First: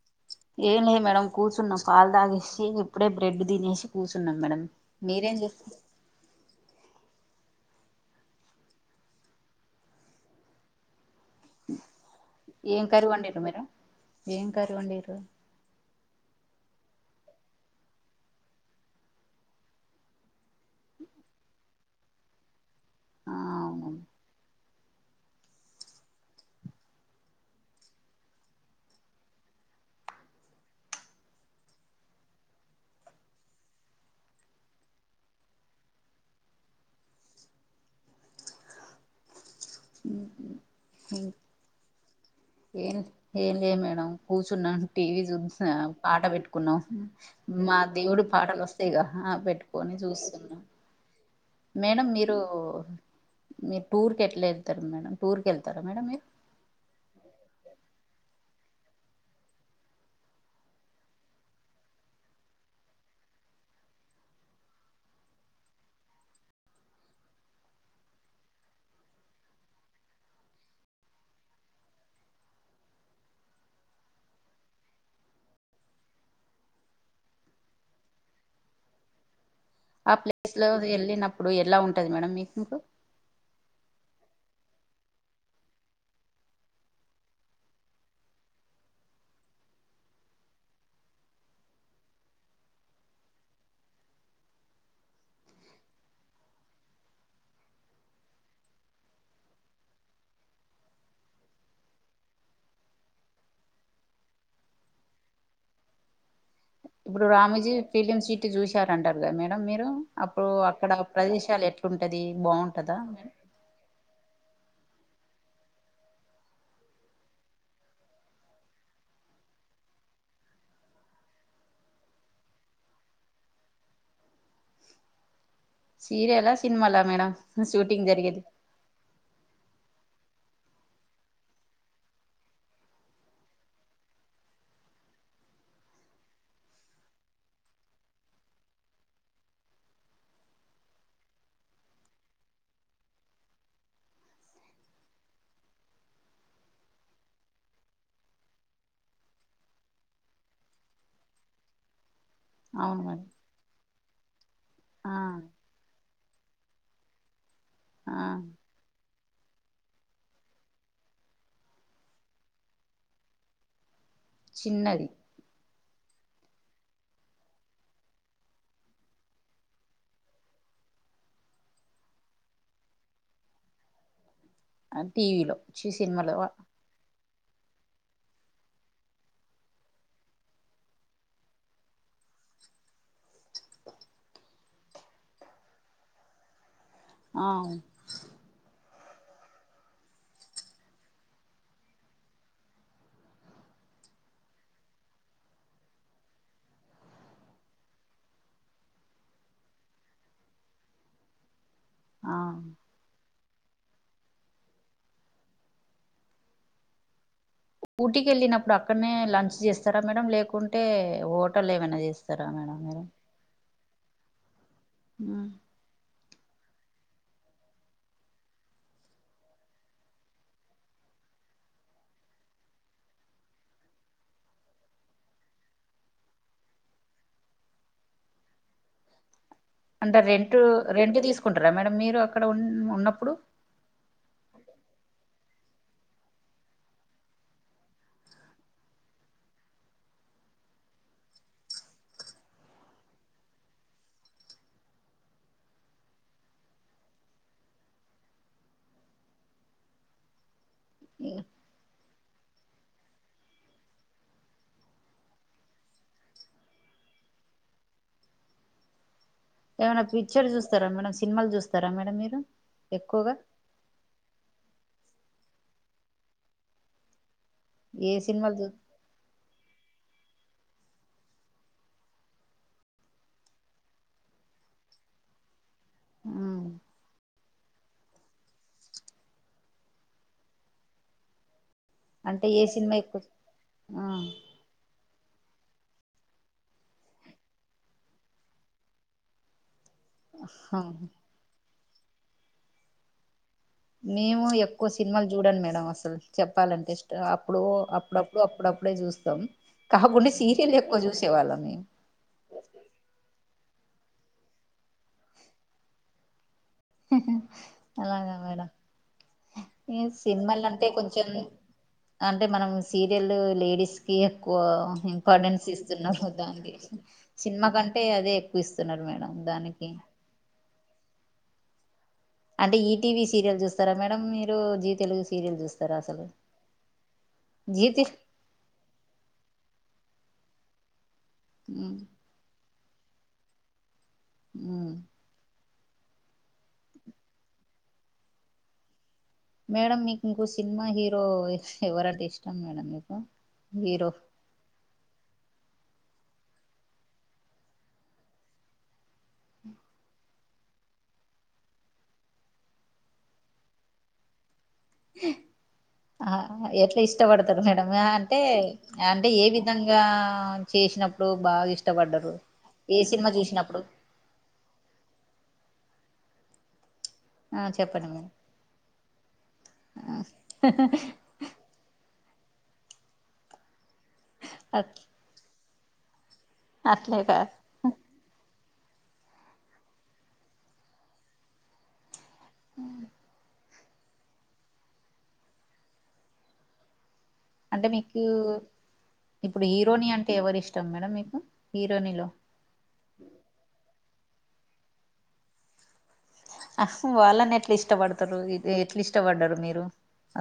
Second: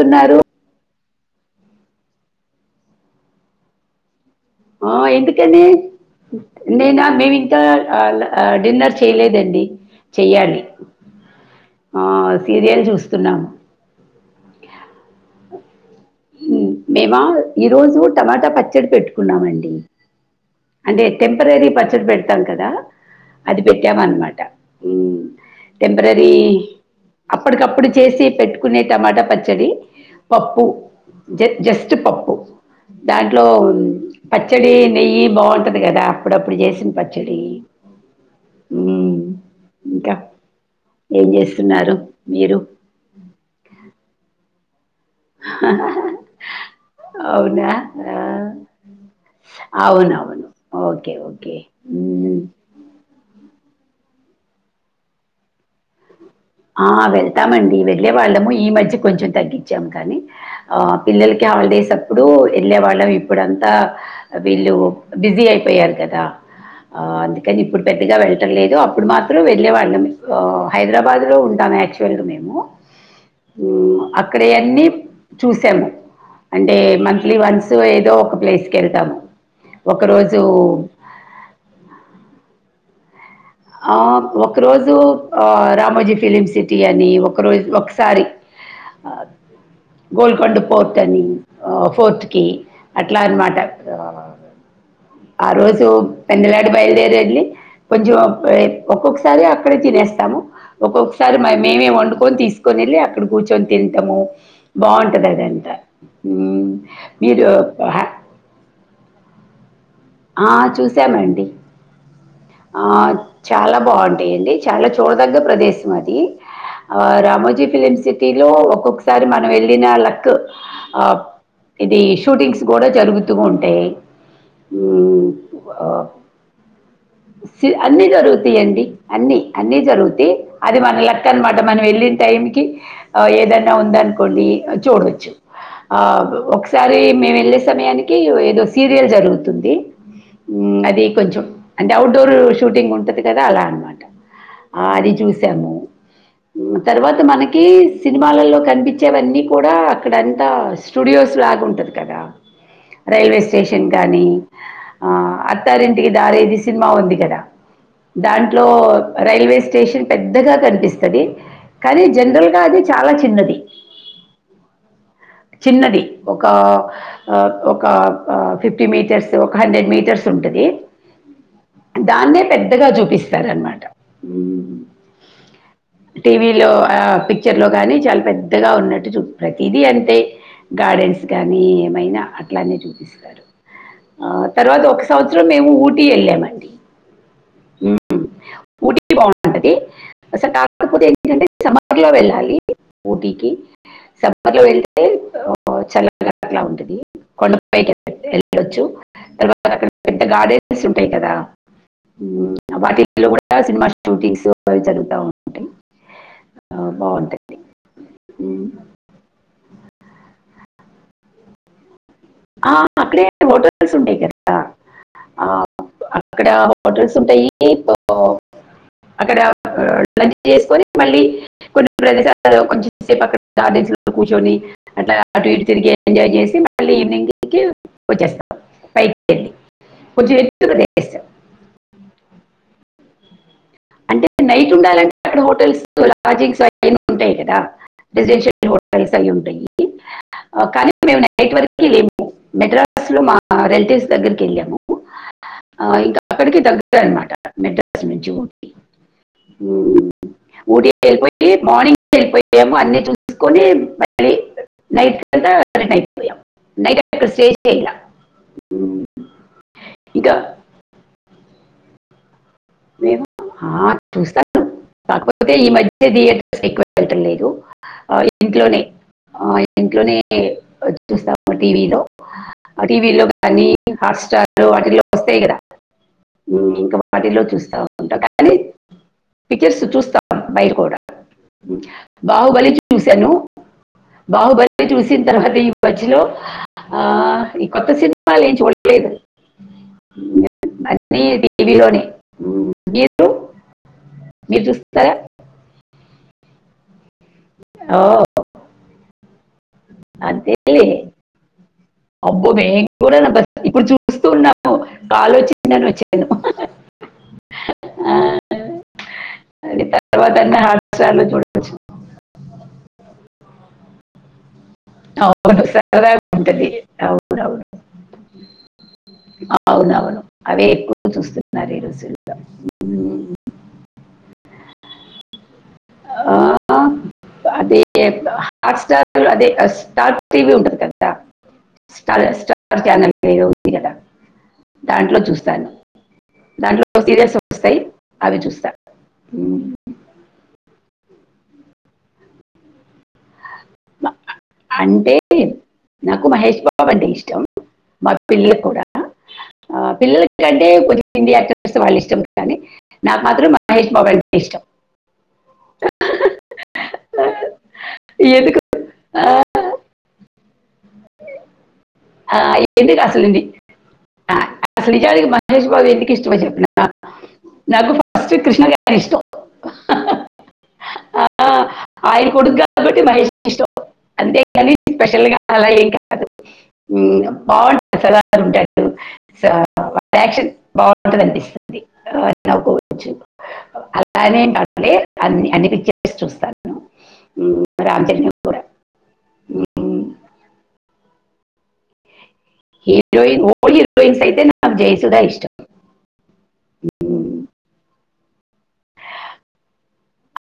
ఉన్నారు ఏం లెదు మేడమ్ కూర్చున్నా పాలు తాగేసి ఇప్పుడే బ్రెడ్ తినేసి కూర్చు స్తున్నాం మేడం మీరేం చేస్తుారు నేను మేమి ఇంకా డిన్నర్ చేయలేదండి చెయ్యాలి ఆ, ఏం సీరియల్ కర్రీ వండినావు చూస్తున్నాము మేడం ఏం కర్రీ వండిరః మేమా ఈరోజు టమాటా పచ్చడి పెట్టుకున్నామండి అంటే టెంపరరీ పచ్చడి పెడతాం కదా ఆ అది పెట్టా అవును మన్నమాట టెంపరరీ అప్పటికప్పుడు చేసి పెట్టుకునే టమాటా పచ్చడి పప్పు జ జస్ట్ పప్పు దాంట్లో పచ్చడి నెయ్యి బాగుంటది కదా అప్పుడప్పుడు చేసిన పచ్చడి ఇంకా ఏం చేస్తున్నారు మీరు ఏ ఏ లే మేడం కూ ఉన్నాను టీవీ చూస పాట పెట్టుకున్నాం అవునా మా ఆ దేవుడు పాటలు వస్తాయిగా పెట్టుకొని అవునవును చూస్తున్నాం ఓకే ఓకే మేడం మీరు ఉమ్ మీరు టూర్ కెట్లా వెళ్తారు మేడంమ్ టూర్ కి వెళ్తారా మేడం మీరు ఆ వెళ్తామండి వె వెళ్ళే వాళ్ళము ఈ మధ్య కొంచం తగ్గించాంము కాని ఆ పిల్లలకి హాలిడేస్ అప్పుడు వెళ్ళే వాళ్ళం ఇప్పుడంతా వీళ్ళు బిజీ అయిపోయారు కదా అందుకని ఇప్పుడు పెద్దగా వెళ్ళటం లేదు అప్పుడు మాత్రం వెళ్ళే వాళ్ళం హైదరాబాద్ లో ఉంటాము యాక్చువల్ మేము అక్కడ అన్నీ చూసాము అంటే మంత్లీ వన్స్ ఏదో ఒక ప్లేస్కి వెళ్తాము ఆ ఒకరోజు ప్లేస్ లో వెళ్ళినప్పుడు ఎలా ఉంటది మేడం మీకు ఆ ఒక రోజు ఆ రామోజీ ఫిలిమ్ సిటీ అని ఒక రోజు ఒకసారి గోల్కొండ పోర్ట్ అని ఫోర్ట్ కి అట్లా అనమాట ఆ రోజు పెందలాడు బయలుదేర వెళ్ళి కొంచెం ఒక్కొక్కసారి అక్కడే తినేస్తాము ఒక్కొక్కసారి మేమే వండుకొని తీసుకొని వెళ్ళి అక్కడ కూర్చొని తింటాము బాగుంటది అదంతా ఉమ్ ఇప్పుడు రామజీ ఫిలిం సీట్ చూశారు అంటారు కదా మేడం మీరు అప్పుడు ఆ, అక్కడ చూసామండి ప్రదేశాలు ఎట్లుంటది బాగుంటదా డి చాలా చూడదగ్గ ప్రదేశం అది ఆ రామోజీ ఫిలిమ్ సిటీ లో ఒక్కొక్కసారి మనం వెళ్ళిన లక్ ఆ ఇది షూటింగ్స్ కూడా జరుగుతూ ఉంటాయి ఉమ్ ఉమ్ బో సీరియలా సినిమాలా మేడం స్ అన్ని షూటింగ్ జరిగేది దొరుకుతాయండి అన్ని అన్నీ జరుగుతయి అది వాళ్ళ లక్ అనమాట మనం వెళ్ళిన టైంకి ఏదన్నా ఉందనుకోండి చూడవచ్చు ఆ ఒకసారి మేము వెళ్ళే సమయానికి ఏదో సీరియల్ జరుగుతు ఉంది అది కొంచెం అంటే అవుట్డోర్ షూటింగ్ ఉంటది కదా అలా అనమాట ఆ అది చూసాము తర్వాత మనకి సినిమాలలో కనిపించేవన్నీ కూడా అక్కడ అంతా స్టూడియోస్ లాగా ఉంటది కదా అవును మేడం రైల్వే స్టేషన్ టెంగని ఆ అత్తారింటికి దారేది సినిమా ఉంది కదా ఆ దాంట్లో రైల్వే స్టేషన్ పెద్దగా కనిపిస్తుంది కానీ జనరల్ గా అది చాలా చిన్నది చిన్నది చిన్నది ఒక ఒక ఫిఫ్టీ మీటర్స్ ఒక హండ్రెడ్ మీటర్స్ ఉంటది దాన్నే పెద్దగా చూపిస్తారనమాట హ్మ్. టీవీలో చి సినిమాలో చర్లో కానీ చాలా పెద్దగా ఉన్నట్టు చూ ప్రతిదీ అంతే గార్డెన్స్ కానీ ఏమైనా అట్లానే చూపిస్తారు ఆ తర్వాత ఒక సంవత్సరం మేము ఊటీ వెళ్ళామండి ఆవు బాగుంటుంది అసలు కాకపోతే ఏంటే సమ్మర్లో వెళ్ళాలి ఊటీకి సమ్మర్లో వెళ్తే చల్లగా అట్లా ఉంటుంది కొండపైకి వెళ్ళొచ్చు తర్వాత అక్కడ పెద్ద గార్డెన్స్ ఉంటాయి కదా ఆ ఉమ్ వాటి ఊటీలో కూడా సినిమా షూటింగ్స్ అవి జరుగుతా ఉంటాయి బాగుంటాయి ఊటీకి వెళ్ళినప్పుడు అక్కడనే లంచ్ చేస్తారా మేడం లేక కుంటే ఓటల్లో ఏమైనా చేస్త తరా మేడం మీరు టెల్స్ ఉంటాయి కదా ఆ, ఉమ్ అక్కడ హోటల్స్ ఉంటాయి అక్కడ లంచ్ చేసుకొని మళ్ళీ కొన్ని ప్రదేశాలు కొంచం సేపు అక్కడ గార్డెన్స్ కూర్చొని అట్లా అటు ఇటు తిరిగి ఎంజాయ్ చేసి మళ్ళీ ఈవినింగ్ టైమ్ కి వచ్చేస్తాం బైటకి అంటే రెంట్ రెంటు తీసుకుంటారా మేడం మీరు అక్కడ ఉ ఉన్నప్పుడు అంటే నైట్ ఉండాలంటే [unintelligible] ఉంటాయి కదా రెసిడెన్షియల్ హోటల్స్ అవి ఉంటాయి కానీ మేము నైట్ వరకి మెడ్రాస్ లో మా రిలటివ్స్ దగ్గరికి వెళ్ళాము ఇంకా అక్కడికి దగ్గర అనమాట మెడ్రాస్ నుంచి ఊటీ ఊటీ వెళ్ళిపోయి మార్నింగ్ వెళ్ళిపోయాము అన్ని చూసుకోని మళ్ళీ నైట్కి అంతా రిటర్న్ అయిపోయాము నైట్ అక్కడ స్టే చేయలే ఉమ్ ఏమైనా పిక్చర్ చూస్తారా మేడం సినిమాలు చూస్తారా మేడం మీరు నేను ఎక్కువగా ఆ చూస్తాను కాకపోతే ఈ మధ్య థియేటర్స్ ఎక్కువ వెళ్ళటం లేదు ఏ ఆ సినిమాలు చూ ఇంట్లోనే ఆ ఇంట్లోనే చూస్తాము టీవీలో ఆ టీవీలో కానీ హాట్స్టార్ వాటిల్లో వస్తాయి కదా ఉమ్ ఇంకా వాటిలో చూస్తా ఉంటం కానీ పిక్చర్స్ చూస్తాం బయట కూడా అంటే ఏ బాహుబలి సినిమా ఎక్కువ చూశాను బాహుబలి చూసి తర్వాత ఈ మధ్యలో ఆ ఈ కొత్త సినిమాలు ఏం చూడలేదు హా ఉమ్ మీరు మేము మీరు ఎక్కువ చూస్తారా సినిమాలు చూడాన్ మేడం అసలు చెప్పాలంటే అప్పుడు ఓ అప్పుడప్పుడు అప్పుడప్పుడే చూస్తాం కాకుండా సీరియల్ అంతేలే ఎక్కువ చూసేవాళ్ళం మేము అబ్బో మేం కూడా [unintelligible] ఇప్పుడు చూస్తూ ఉన్నాము కాలేజీలోనే [unintelligible] హూ హూ అలాగా మేడం అది తర్వాత అన్న సినిమాలు అంటే హాట్స్టార్ లో కొంచెం చూడొచ్చు అంటే మనం సీరియల్ లేడీస్ కి ఎక్కువ అవును ఇంపార్టెన్స్ సరదాగా ఇస్తున్నాము ఉంటది దానికి అవునవును సినిమా కంటే అదే ఎక్కువ ఇస్తున్నారు మేడం దానికి అవునవును అవే ఎక్కువ చూస్తున్నారు ఈ రోజు అంటే ఈటీవీ సీరియల్ చూస్తారా మేడం మీరు జీ తెలుగు సీరియల్ చూస్త ఆ అదే జీ తె హాట్ స్టార్ అదే స్టార్ టీవీ ఉంటది కదా మ్మ్ స్ట స్టార్ [unintelligible] చానల్ ఏదో ఉంది కదా మ్మ్ దాంట్లో చూస్తాను దాంట్లో సీరియల్స్ వస్తాయి అవి చూస్తా ఉమ్, మేడం మీకు ఖుషి సినిమా హీరో ఎవరంటే ఇష్టం మేడం మీకు హీరో అంటే నాకు మహేష్ బాబు అంటే ఇష్టం మా పిల్లకి కూడా ఆ ఆ పిల్లలకి ఎందుకంటే కొద్దిగా హిందీ యాక్టర్స్ వాళ్ళు ఇష్టం కానీ నాకు మాత్రం మహేష్ బాబు అంటే ఇష్టం ఆ ఎట్లా ఆ, ఇష్టపడతారు మేడం అంటే ఎందుకు ఆ, అంటే ఏవి విధంగా చేసినప్పుడు బాగా ఇష్ ఆ ఎందుకు అసలుండి ఆ అసలు నిజానికి మహేష్ బాబు ఎందు కి ఇష్టమో చెప్పండి నాక్ ఆ చెప్పండి మేడం ఇష్టం ఆ ఆ, ఆయన కొడుకు కాబట్టి మహేష్ ఇష్టం అంతే కాని అట్ స్పెషల్ గా అలా ఏం కాదు అట్లే మ్మ్ కాదు బాంటది [unintelligible] [unintelligible] ఫ్యాషన్ బాగుంటదండి ఆ నాకు వచ్చు అలానే అండి అన్ని అన్ని పిచ్చర్స్ చూస్తాను మ్మ్, అంటే రామ్ మీక్యు చరణ్ కూడా ఇప్పుడు మ్మ్, హీరోని అంటే ఎవరిష్టం మేడం మీ హ్హ హీరోయిన్ ఓ [unintelligible] హీరోయిన్స్ అయితే నాకు జైసుధా ఇష్టం అఫ్ మ్మ్, వాళ్ళని ఎట్లా ఇష్టపడతారు ఎట్లు ఇష్టపడ్డారు మీరు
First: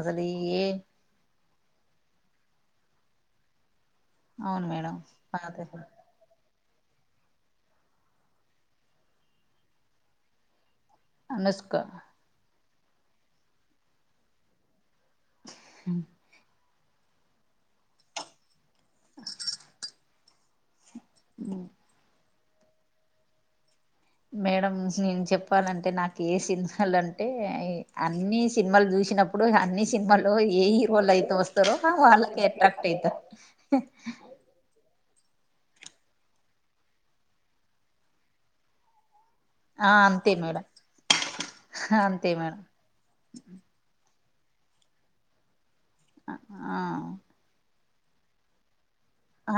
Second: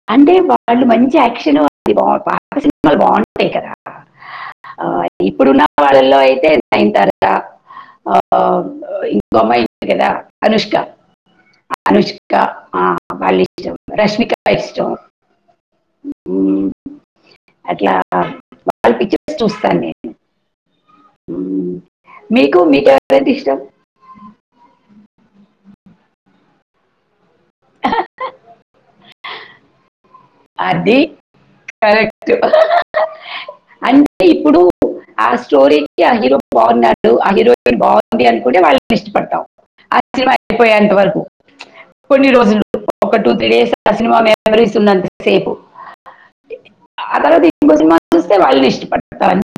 అసలు అంటే ఏ వాళ్ళు మంచి యాక్షన్ [unintelligible] సినిమాల్ బాంటయ్ కదా అవును ఆ మేడం పాత ఇప్పుడున్న వాళ్ళల్లో అయితే నయిన్ తార ఆ ఇంకో అమ్మాయి ఉంది కదా అనుష్క అనుష్క అనుష్క ఆ వాళ్ళు ఇష్టం రష్మిక ఇష్టం హ్మ్ ఉమ్, అట్లా వాళ్ళ పిచర్స్ చూస్తాను నేను అమ్మో మ్మ్. మీకు మీకు ఎవరంటె ఇష్టం మేడం నేను చెప్పాలంటే నాకి ఏ సింహాలన్ అంటే అన్ని సినిమాలు చూసినప్పుడు అన్ని సింమాల్లోయి ఏ అది హీరోలైతే వస్తరో కరెక్ట్ వాళ్ళకే అట్రాక్ట్ అయితా అంటే ఇప్పుడు ఆ స్టోరీకి ఆ హీరో బాగున్నాడు ఆ హీరోయిన్ బాగుంది అనుకుంటే వాళ్ళని ఇష్టపడతాం. ఆ సినిమా అంతే మేడం అయిపోయేంత వరకు కొన్ని అంతే మేడం రోజులు ఒక టూ త్రీ డేస్ ఆ సినిమా మెమోరీస్ ఉన్నంత సేపు ఆ తర్వాత ఇంకో సినిమా వస్తే వాళ్ళనే ఇష్టపడ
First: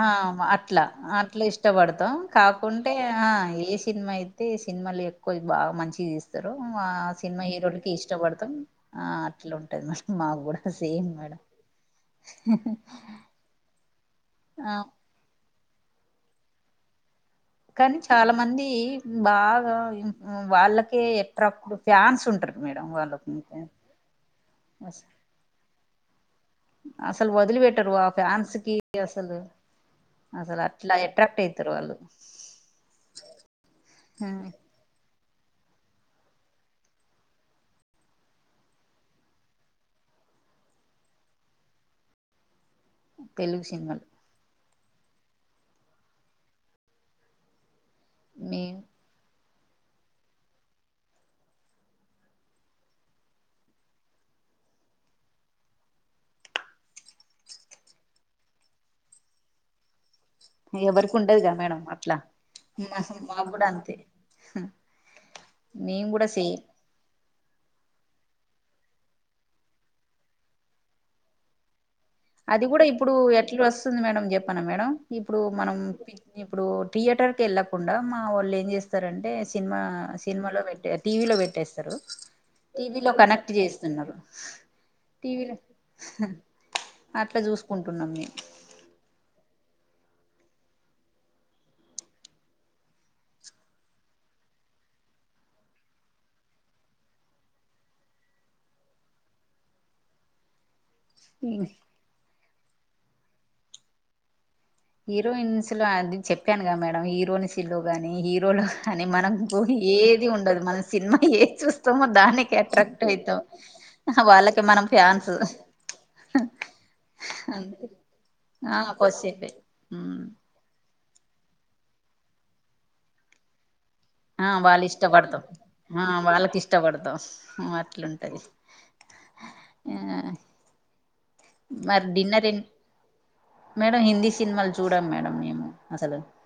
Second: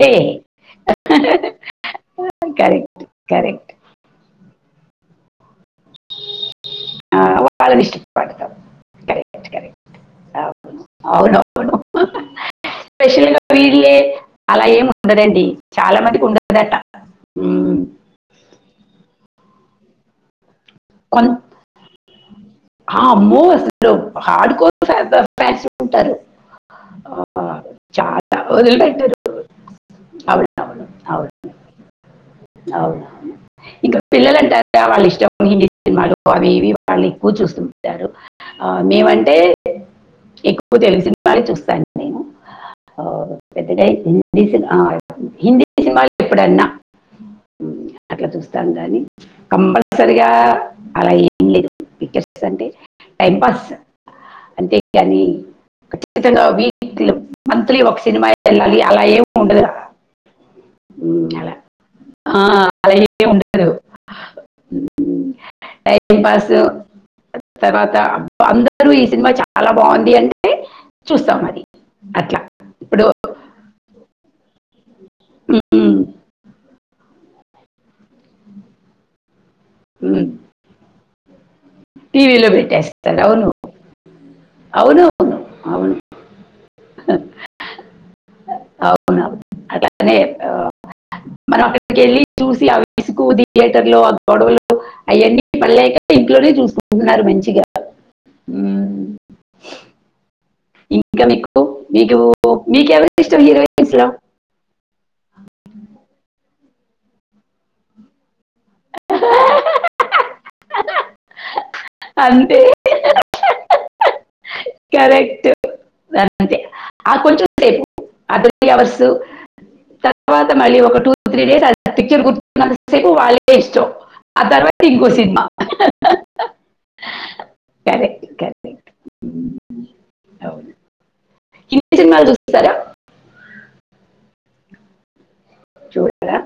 ఆ అట్ల అట్లా ఇష్టపడతాం కాకుంటే కరెక్ట్ ఆ కరెక్ట్ ఏ సినిమా అయి తే సినిమాలు ఎక్కువ బాగ మంచిది తీస్తారు ఆ సినిమా హీరోలకి ఇష్టపడతాం కరెక్ట్ కరెక్ట్ అట్లుంటది మేడం మాక్కూడా సేమ్ అవును మేడం అవును హుహు స్పెషల్ గా వీళ్ళే అలా ఏం ఉండదండి. చాలా మందికి ఉండదట్ట. కానీ చాలా మంది బాగా ఇన్ ఉ వాళ్ళకే కొన్- ప్రాప్ట్ ఫ్యాన్స్ ఉంటారు మేడం ఆ, వాళ్ళకి అమ్మో అసలు హార్డ్ కోర్ ఫ్యాన్స్ ఉంటారు ఆ, అసలు వదిలిపెట్టరు ఆ చాలా ఫ్యాన్స్ కి వదిలి పెట్టారు అసలు అసలు అట్లా అట్రాక్ట్ అయితరు వాళ్ళు అవునవును ఇంక పిల్లలంటారా వాళ్ళ ఇష్టం హిందీ సినిమాలు అవి ఇవి వాళ్ళు ఎక్కువ చూస్తుంటారు. ఆ మేమంటే ఎక్కువ తెలుగు సినిమాలే చూస్తాను నేను హా తెలుగు పెద్దగా సినిమాలు హింది సిన్ ఆ హిందీ సినిమాలు ఎప్పుడన్నా ఊనిగా అట్ల మీ చూస్తాం గాని కంపల్సరిగా అలా ఏం లేదు పిక్చర్ అంటే టైంపాస్ అంతే కానీ ఖచ్చితంగా వీక్లో మంత్లీ ఒక సినిమా వెళ్ళాలి అలా ఏమి ఉండదు ఎవరికి ఉమ్, ఉండదుగా అలా మేడ అట్లా ఆ, అలా ఏం మాకు కూడా ఉండదు అంతే మేం టైం కూడా సే పాస్ తర్వాత అందరూ ఈ సినిమా చాలా బాగుంది అంటే చూస్తాం అది అది కూడా ఇప్పుడు ఎట్ల వస్తుంది మేడం చెప్పనా మేడం ఇప్పుడు మనం పి ఇప్పుడు థియేటర్ కెళ్ళకుండా మా వాళ్ళు ఏం చేస్తారంటే సినిమా సినిమాలో పెట్ టీవీలో పెట్టేస్ స్తరు. టీవీలో టీవీలో పెట్టేస్తారు అవును కనెక్ట్ చేస్తున్నారు అవును అవును టీవిలో అవును అట్ల చూసుకుం కున్నాం మేము అవునవును అద్ అట్నే చెప్పావ్ మనం అక్కడికి వెళ్ళి చూసి ఆ విసుగు థియేటర్లు ఆ గొడవలు అయన్నీ పల్లెక ఇంట్లోనే చూసుకుంటున్నారు మంచిగా మ్మ్ ఇన్ ఇంకా మీకు మేము మీకు ఓ మీకు ఎవరి ఇష్టం హీరోయిన్స్ లో హీరోయిన్స్ లో అది చెప్పానుగా మేడం హీరోని సిల్లు కానీ హీరోలు కాని మనం గు ఏది ఉండదు మన సినిమా ఏ చూస్త తామో దాన్కె అంతే అట్రాక్ట్ అయతామ్ వాళ్ళ కరెక్ట్ అం ఆ కొద్దిసేపే తర్వాత మళ్ళీ ఒక టూ త్రీ డేస్ ఆ పిక్చర్ గుర్తు ఉన్న అంత సేపు వాళ్ళే ఇష్టం ఆ తర్వాత వాళ్ళు ఇంకో సినిమా ఇష్టపడతాం ఆ వాళ్ళకి ఇష్టపడతాం అట్లుంటది ఆ అవును మరి డిన్నర్ ఏంటి మేడం హిందీ సినిమాలు చూడను మేడం నేను మేము అసలు చూడరా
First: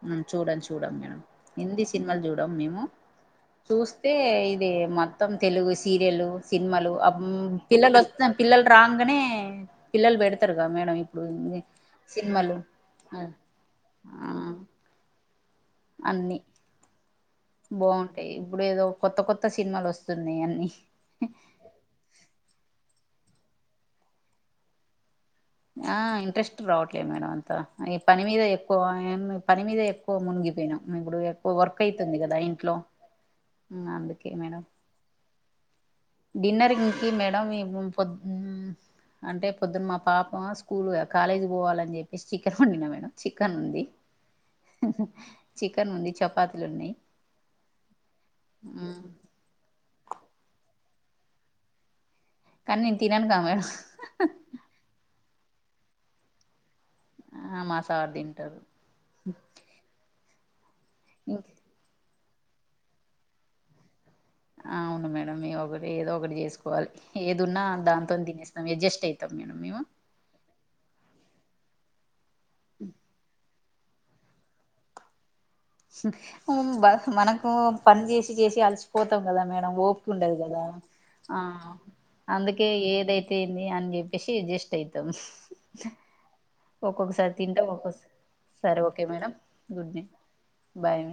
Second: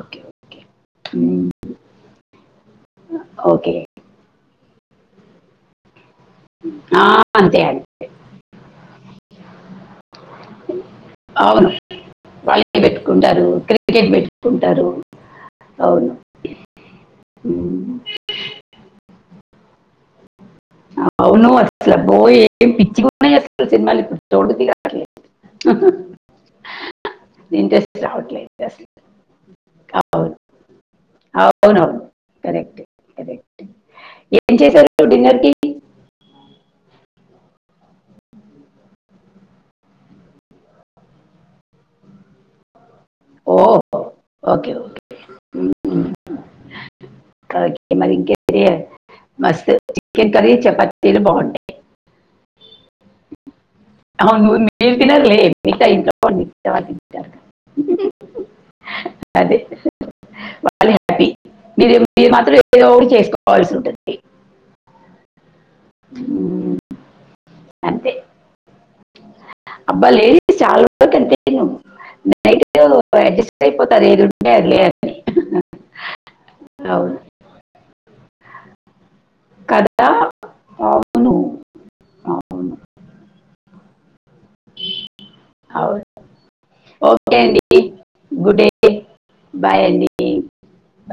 ఓకే మ్మ్ చూడం చూడం మేడం హిందీ సినిమాలు చూడము మేము ఓకే చూస్తే మొత్తం తెలుగు సీరియలు సినిమాలు ఆ, అమ్ అంతే పిల్లలు అంతే వస్త పిల్లలు రంగానే పిల్లలు పెడతారు కద మేడం ఇప్పుడు అవును సినిమాలు వాళ్ళే పెట్టుకుంటారు క్రికెట్ పెట్టుకుంటారు అవును అన్ని ఉమ్, బాగుంటాయి ఇప్పుడు ఏదో కొత్త కొత్త కొత్త సినిమాలు వస్తున్న అవును వసల పో ఏ పిచ్చి ము స సినిమాాలలు ఇప్పుడు తోడుకు [inaudible] ఆ ఇంట్రెస్ట్ రావట్లేదు మేడం అంతా ఈ ఇంట్రెస్ట్ పని మీద రావట్లేదు అసలు ఎక్కువ పని మీద ఎక్కువ అవును మునిగిపోయినా ఇప్పుడు ఎక్కువ అవును వర్క్ అవును అయితుంది కదా ఇంట్లో కరెక్ట్ కరెక్ట్ అందుకే ఏం మేడం చేశారు డిన్నర్ కి? ఇంకి మేడం పొద్ అంటే పొద్దున్న మా పాపం స్కూల్ కాలేజ్ పోవాలని చెప్పేసి చిక్కన వన్ డినా మేడం చికెన్ ఓ ఉంది ఓకే ఓకే చికెన్ ఉమ్, ఉంది చపాతీలు ఉన్నాయి మరి మ చికె క [inaudible] చపాతీలు బాగుంటాయి కానీ నేను తినను కా మేడం అవును నేన్ తిననులే ఏ ట ఇంట్ండి [inaudible] మా సార్ [unintelligible] తింటారు అదే చాల హ్యాపీ మీరు మీరు మాత్రం ఎప్పుడో చేసుకోవాల్సి ఉంటుంది అవును మేడమ్ ఇవగ ఏదో ఒకటి ఉమ్, చేసుకోవాలి ఏదున్నా అంతే దానితో తినేస్తాం ఎడ్జస్ట్ అబ్బా లేడిస్ చాలు ఉ గట్టిగు నైటు రైస్ అయిపోతది ఏది ఉంటే అదిలే అని అవును మనకు పని చేసి చేసి అలసిపోతాం కదా మేడం కదా ఓపిక ఉండదు కదా అవును ఆ అందుకే అవును ఏదై తే అంది అని చెప్పేసి అడ్జస్ట్ అయితాం అవును ఒక్కొక్కసారి ఓకే అండి తింటాం ఒక్కొ గుడ్ డే సరే ఓకే మేడం బాయ్ గుడ్ అండి నైట్ బాయ్